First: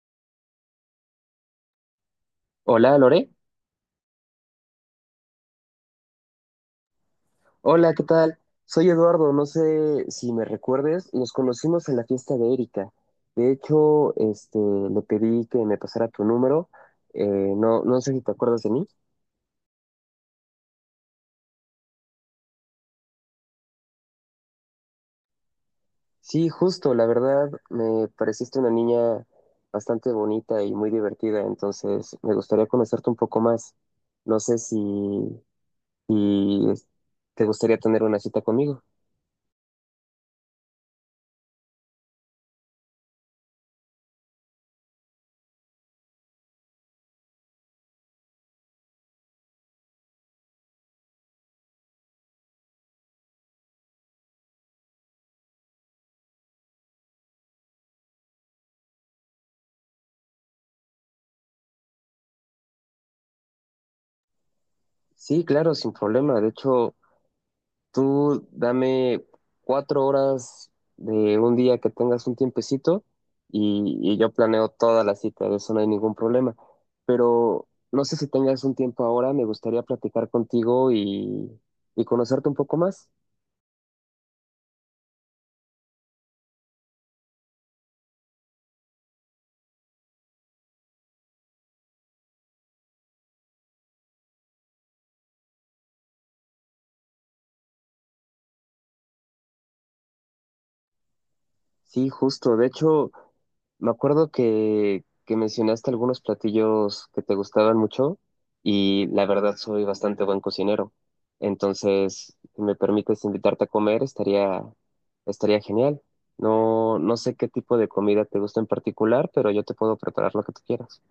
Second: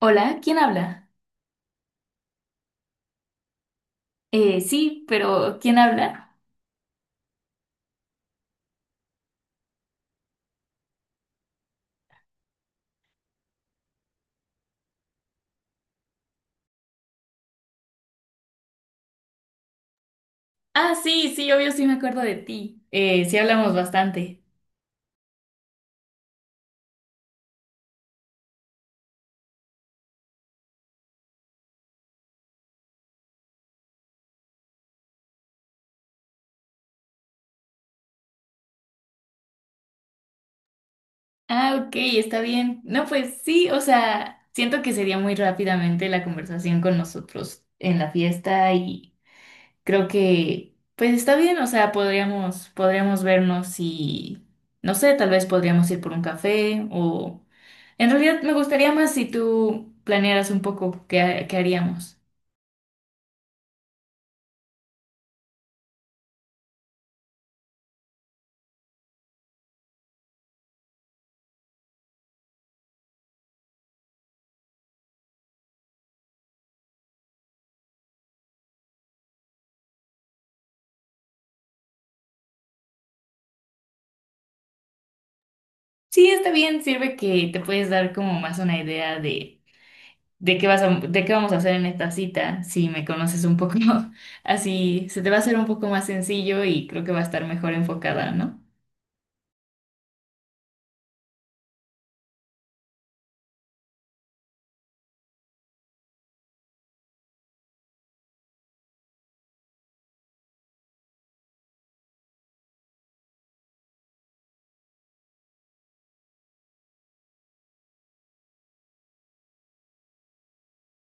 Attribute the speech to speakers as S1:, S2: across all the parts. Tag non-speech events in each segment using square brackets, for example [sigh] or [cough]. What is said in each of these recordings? S1: Hola, ¿quién habla?
S2: Hola, Lore.
S1: Sí, pero ¿quién habla?
S2: Hola, ¿qué tal? Soy Eduardo. No sé si me recuerdes. Nos conocimos en la fiesta de Erika. De hecho, le pedí que me pasara tu número. No, no sé si te acuerdas de mí.
S1: Ah, sí, sí, obvio, sí me acuerdo de ti. Sí hablamos bastante.
S2: Sí, justo. La verdad, me pareciste una niña bastante bonita y muy divertida. Entonces, me gustaría conocerte un poco más. No sé si te gustaría tener una cita conmigo.
S1: Ah, ok, está bien. No, pues sí, o sea, siento que sería muy rápidamente la conversación con nosotros en la fiesta y creo que, pues está bien, o sea, podríamos vernos y, no sé, tal vez podríamos ir por un café o... En realidad me gustaría más si tú planearas un poco qué, qué haríamos.
S2: Sí, claro, sin problema. De hecho. Tú dame 4 horas de un día que tengas un tiempecito y yo planeo toda la cita, de eso no hay ningún problema. Pero no sé si tengas un tiempo ahora, me gustaría platicar contigo y conocerte un poco más.
S1: Sí, está bien, sirve que te puedes dar como más una idea de qué vas a, de qué vamos a hacer en esta cita, si me conoces un poco, [laughs] así se te va a hacer un poco más sencillo y creo que va a estar mejor enfocada, ¿no?
S2: Sí, justo. De hecho, me acuerdo que mencionaste algunos platillos que te gustaban mucho y la verdad soy bastante buen cocinero. Entonces, si me permites invitarte a comer, estaría genial. No, no sé qué tipo de comida te gusta en particular, pero yo te puedo preparar lo que tú quieras.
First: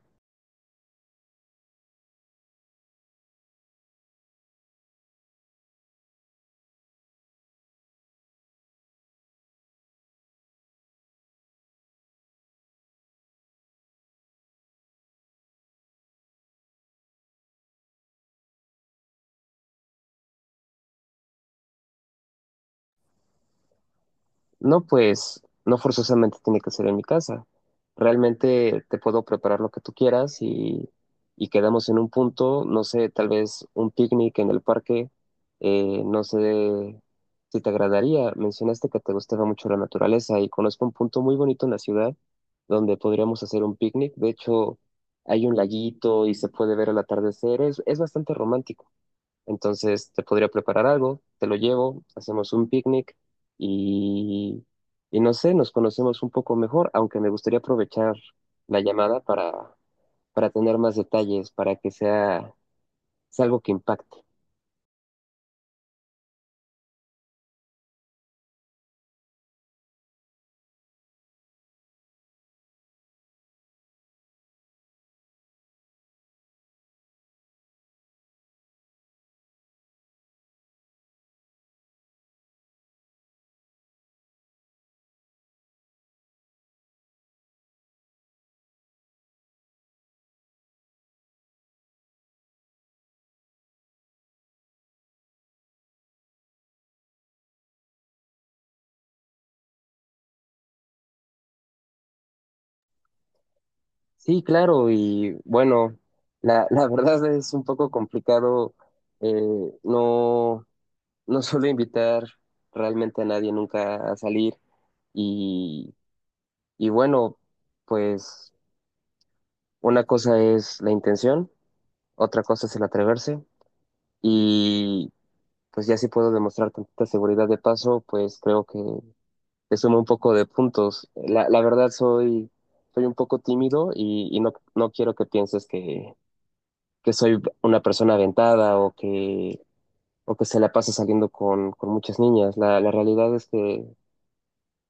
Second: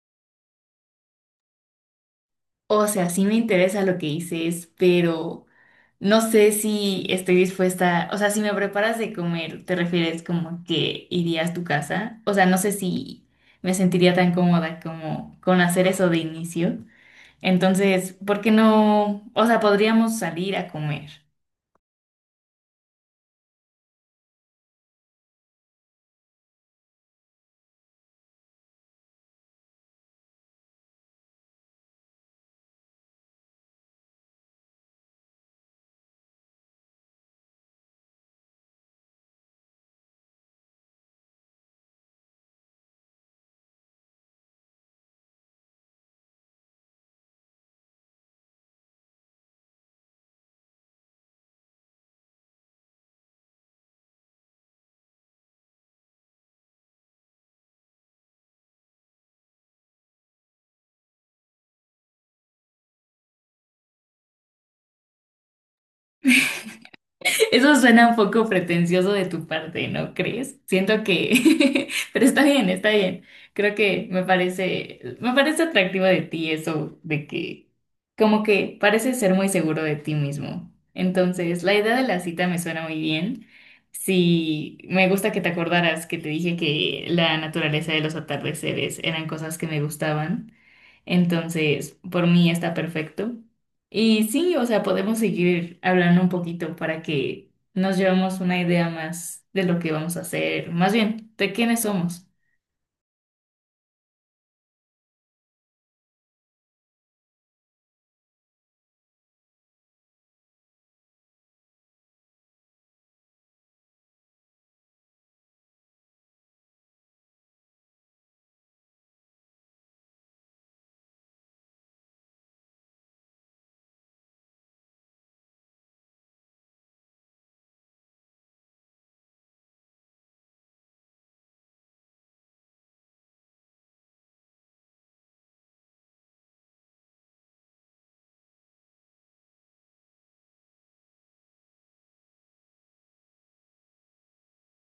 S1: O sea, sí me interesa lo que dices, pero no sé si estoy dispuesta, o sea, si me preparas de comer, ¿te refieres como que irías a tu casa? O sea, no sé si me sentiría tan cómoda como con hacer eso de inicio. Entonces, ¿por qué no? O sea, podríamos salir a comer.
S2: No, pues no forzosamente tiene que ser en mi casa. Realmente te puedo preparar lo que tú quieras y quedamos en un punto, no sé, tal vez un picnic en el parque, no sé si te agradaría. Mencionaste que te gustaba mucho la naturaleza y conozco un punto muy bonito en la ciudad donde podríamos hacer un picnic. De hecho, hay un laguito y se puede ver el atardecer. Es bastante romántico. Entonces te podría preparar algo, te lo llevo, hacemos un picnic y, y no sé, nos conocemos un poco mejor, aunque me gustaría aprovechar la llamada para tener más detalles, para que sea algo que impacte.
S1: [laughs] Eso suena un poco pretencioso de tu parte, ¿no crees? Siento que, [laughs] pero está bien, está bien. Creo que me parece atractivo de ti eso de que, como que pareces ser muy seguro de ti mismo. Entonces, la idea de la cita me suena muy bien. Sí, me gusta que te acordaras que te dije que la naturaleza de los atardeceres eran cosas que me gustaban. Entonces, por mí está perfecto. Y sí, o sea, podemos seguir hablando un poquito para que nos llevemos una idea más de lo que vamos a hacer, más bien, de quiénes somos.
S2: Sí, claro, y bueno, [laughs] la verdad es un poco complicado, eh, no, no suelo invitar realmente a nadie nunca a salir y, y bueno, pues una cosa es la intención. Otra cosa es el atreverse y pues ya si puedo demostrar tanta seguridad de paso, pues creo que le sumo un poco de puntos. La verdad soy un poco tímido y no quiero que pienses que soy una persona aventada o que se la pasa saliendo con muchas niñas. La realidad es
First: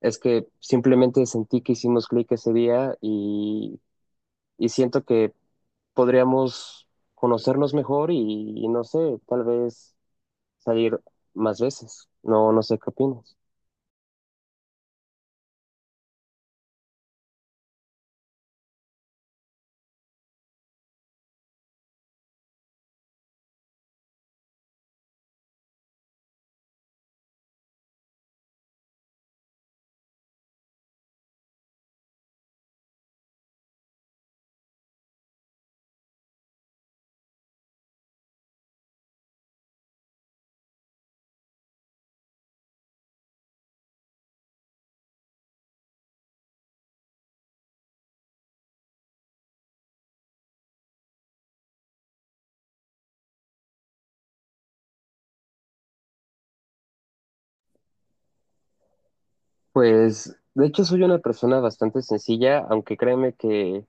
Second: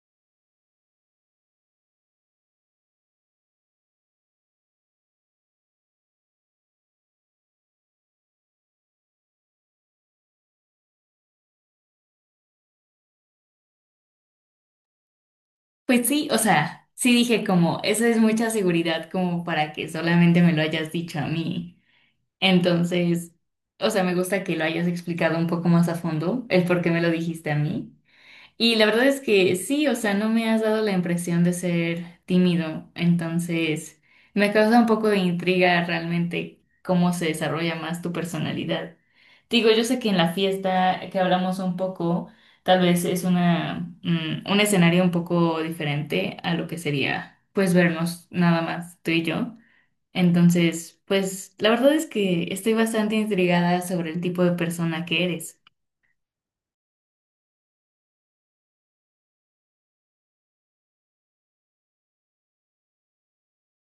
S2: es que simplemente sentí que hicimos clic ese día y siento que podríamos conocernos mejor y no sé, tal vez salir más veces. No, no sé qué opinas.
S1: Pues sí, o sea, sí dije como, esa es mucha seguridad como para que solamente me lo hayas dicho a mí. Entonces, o sea, me gusta que lo hayas explicado un poco más a fondo, el por qué me lo dijiste a mí. Y la verdad es que sí, o sea, no me has dado la impresión de ser tímido, entonces me causa un poco de intriga realmente cómo se desarrolla más tu personalidad. Digo, yo sé que en la fiesta que hablamos un poco, tal vez es una, un escenario un poco diferente a lo que sería, pues, vernos nada más tú y yo. Entonces, pues, la verdad es que estoy bastante intrigada sobre el tipo de persona que eres.
S2: Pues, de hecho, soy una persona bastante sencilla, aunque créeme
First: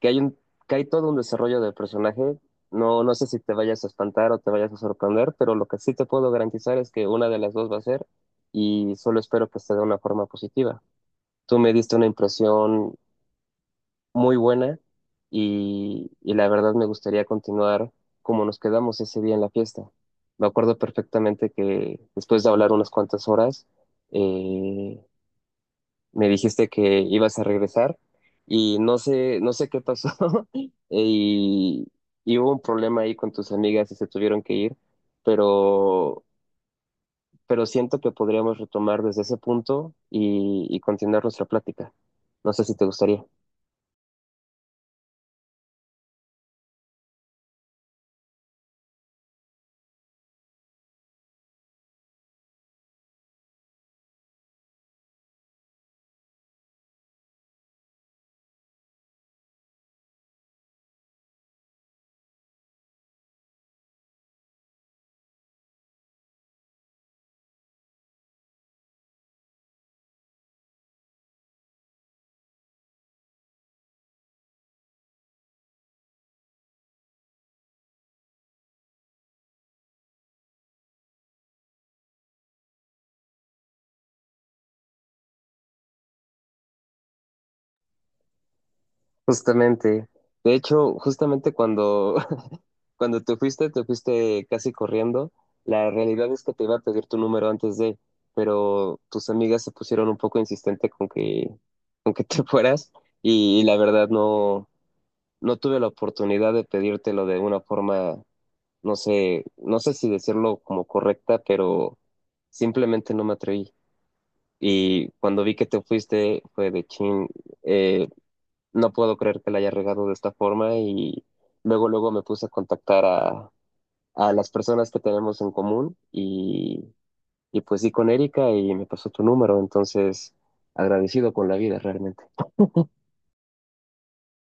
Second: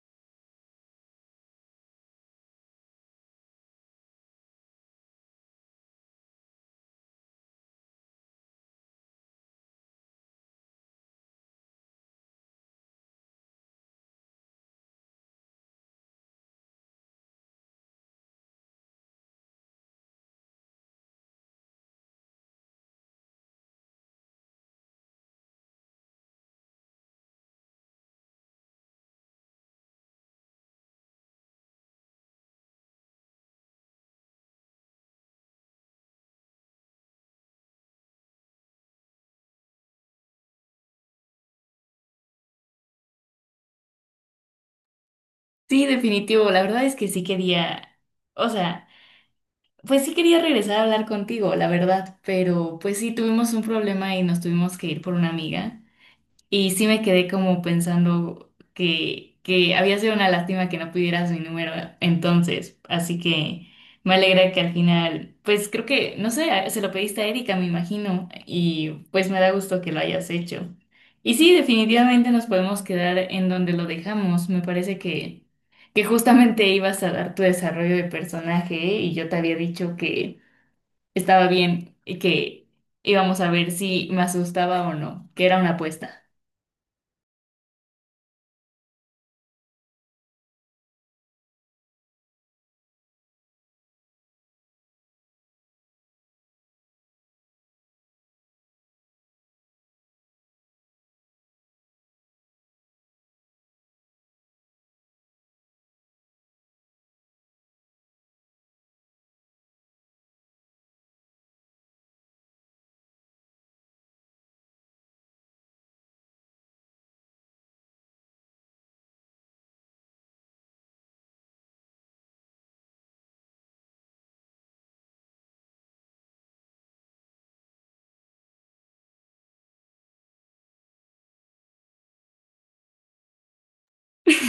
S2: que hay un, que hay todo un desarrollo del personaje. No, no sé si te vayas a espantar o te vayas a sorprender, pero lo que sí te puedo garantizar es que una de las dos va a ser, y solo espero que esté de una forma positiva. Tú me diste una impresión muy buena y la verdad me gustaría continuar como nos quedamos ese día en la fiesta. Me acuerdo perfectamente que después de hablar unas cuantas horas, eh, me dijiste que ibas a regresar y no sé, no sé qué pasó [laughs] y, y hubo un problema ahí con tus amigas y se tuvieron que ir, pero, pero siento que podríamos retomar desde ese punto y continuar nuestra plática. No sé si te gustaría.
S1: Sí, definitivo. La verdad es que sí quería, o sea, pues sí quería regresar a hablar contigo, la verdad, pero pues sí tuvimos un problema y nos tuvimos que ir por una amiga. Y sí me quedé como pensando que había sido una lástima que no pudieras mi número entonces. Así que me alegra que al final, pues creo que, no sé, se lo pediste a Erika, me imagino. Y pues me da gusto que lo hayas hecho. Y sí, definitivamente nos podemos quedar en donde lo dejamos. Me parece que justamente ibas a dar tu desarrollo de personaje ¿eh? Y yo te había dicho que estaba bien y que íbamos a ver si me asustaba o no, que era una apuesta.
S2: Justamente. De hecho, justamente [laughs] cuando te fuiste casi corriendo. La realidad es que te iba a pedir tu número antes de, pero tus amigas se pusieron un poco insistente con que te [laughs] fueras y, la verdad no tuve la oportunidad de pedírtelo de una forma, no sé, no sé si decirlo como correcta, pero simplemente no me atreví. Y cuando vi que te fuiste fue de chin. eh, no puedo creer que la haya regado de esta forma y luego, luego me puse a contactar a las personas que tenemos en común y pues sí con Erika y me pasó tu número, entonces agradecido con la vida realmente.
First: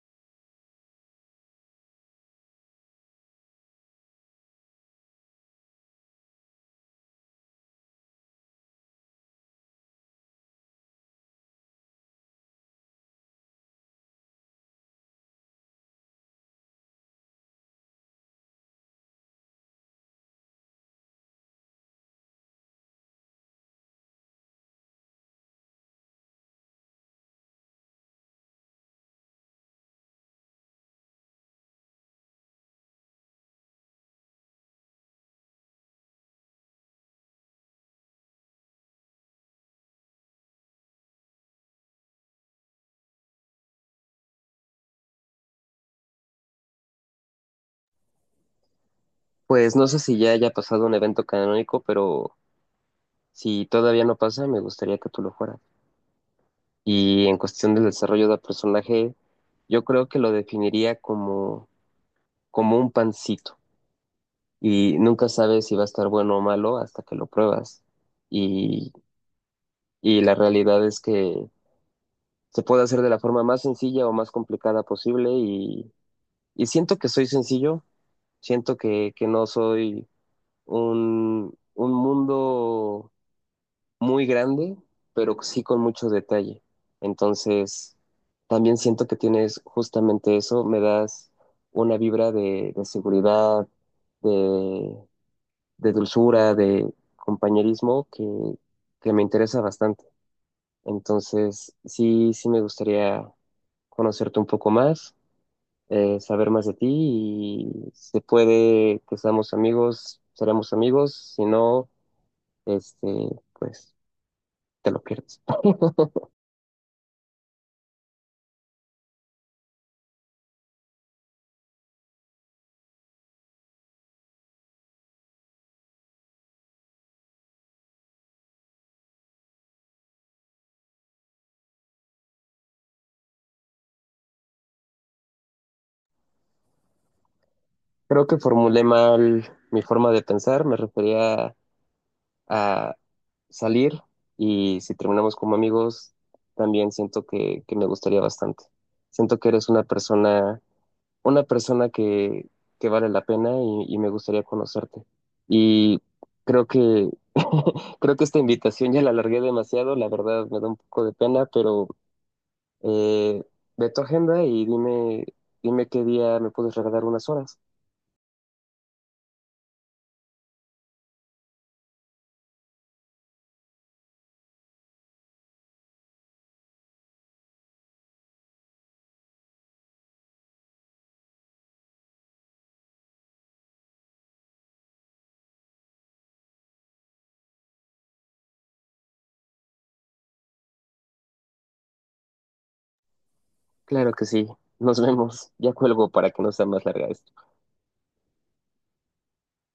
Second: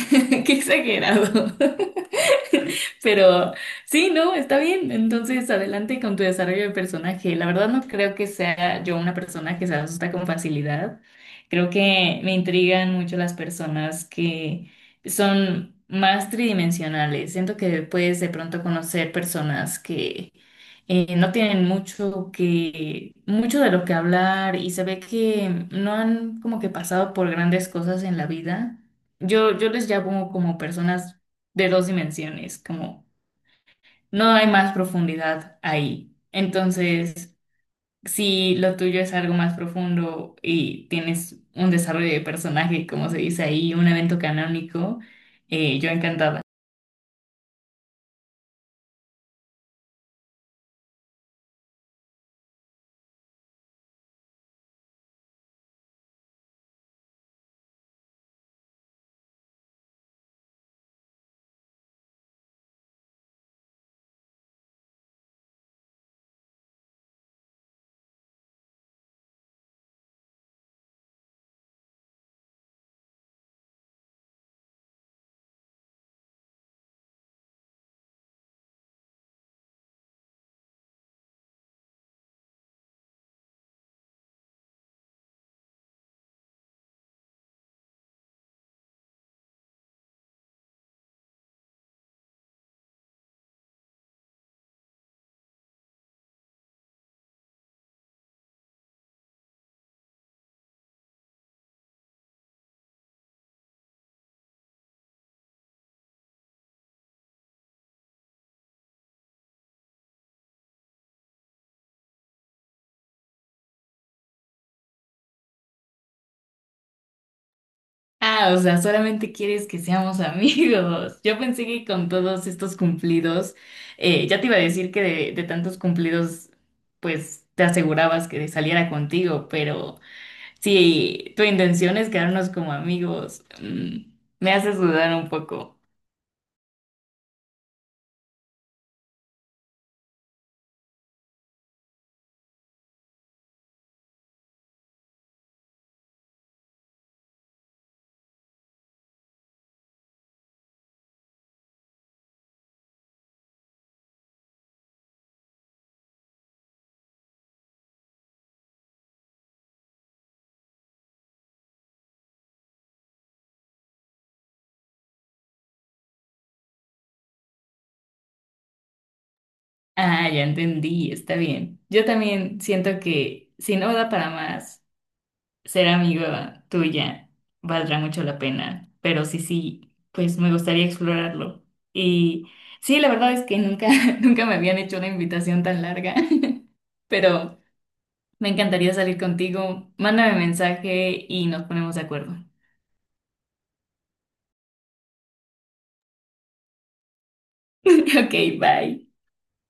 S1: [laughs] Qué exagerado. [laughs] Pero sí, no, está bien. Entonces, adelante con tu desarrollo de personaje. La verdad no creo que sea yo una persona que se asusta con facilidad. Creo que me intrigan mucho las personas que son más tridimensionales. Siento que puedes de pronto conocer personas que no tienen mucho que, mucho de lo que hablar y se ve que no han como que pasado por grandes cosas en la vida yo, yo les llamo como personas de dos dimensiones, como no hay más profundidad ahí. Entonces, si lo tuyo es algo más profundo y tienes un desarrollo de personaje, como se dice ahí, un evento canónico, yo encantada.
S2: Pues no sé si ya haya pasado un evento canónico, pero si todavía no pasa, me gustaría que tú lo fueras. Y en cuestión del desarrollo del personaje, yo creo que lo definiría como un pancito. Y nunca sabes si va a estar bueno o malo hasta que lo pruebas. Y y la realidad es que se puede hacer de la forma más sencilla o más complicada posible y siento que soy sencillo, siento que no soy un mundo muy grande, pero sí con mucho detalle. Entonces, también siento que tienes justamente eso, me das una vibra de seguridad, de, de dulzura, de compañerismo que me interesa bastante. Entonces, sí, sí me gustaría conocerte un poco más, saber más de ti y se puede que seamos amigos, seremos amigos, si no, este, pues te lo pierdes.
S1: Ah, o sea, solamente quieres que seamos [laughs] amigos. Yo pensé que con todos estos cumplidos, ya te iba a decir que de tantos cumplidos, pues te asegurabas que saliera contigo, pero... Si tu intención es quedarnos como amigos, me haces dudar un poco.
S2: Creo que formulé mal mi forma de pensar, me refería a salir y si terminamos como amigos, también siento que me gustaría bastante. Siento que eres una persona que vale la pena y me gustaría conocerte. Y creo que, [laughs] creo que esta invitación ya la alargué demasiado, la verdad me da un poco de pena, pero eh, ve tu agenda y dime, dime qué día me puedes regalar unas horas.
S1: Ah, ya entendí, está bien. Yo también siento que si no da para más, ser amiga tuya valdrá mucho la pena. Pero sí, sí, pues me gustaría explorarlo. Y sí, la verdad es que nunca, [laughs] nunca me habían hecho una invitación tan larga. [laughs] Pero me encantaría salir contigo. Mándame mensaje y nos ponemos de acuerdo. [laughs]
S2: Claro que sí, nos vemos. Ya cuelgo para que no sea más larga esta.
S1: Ok, bye.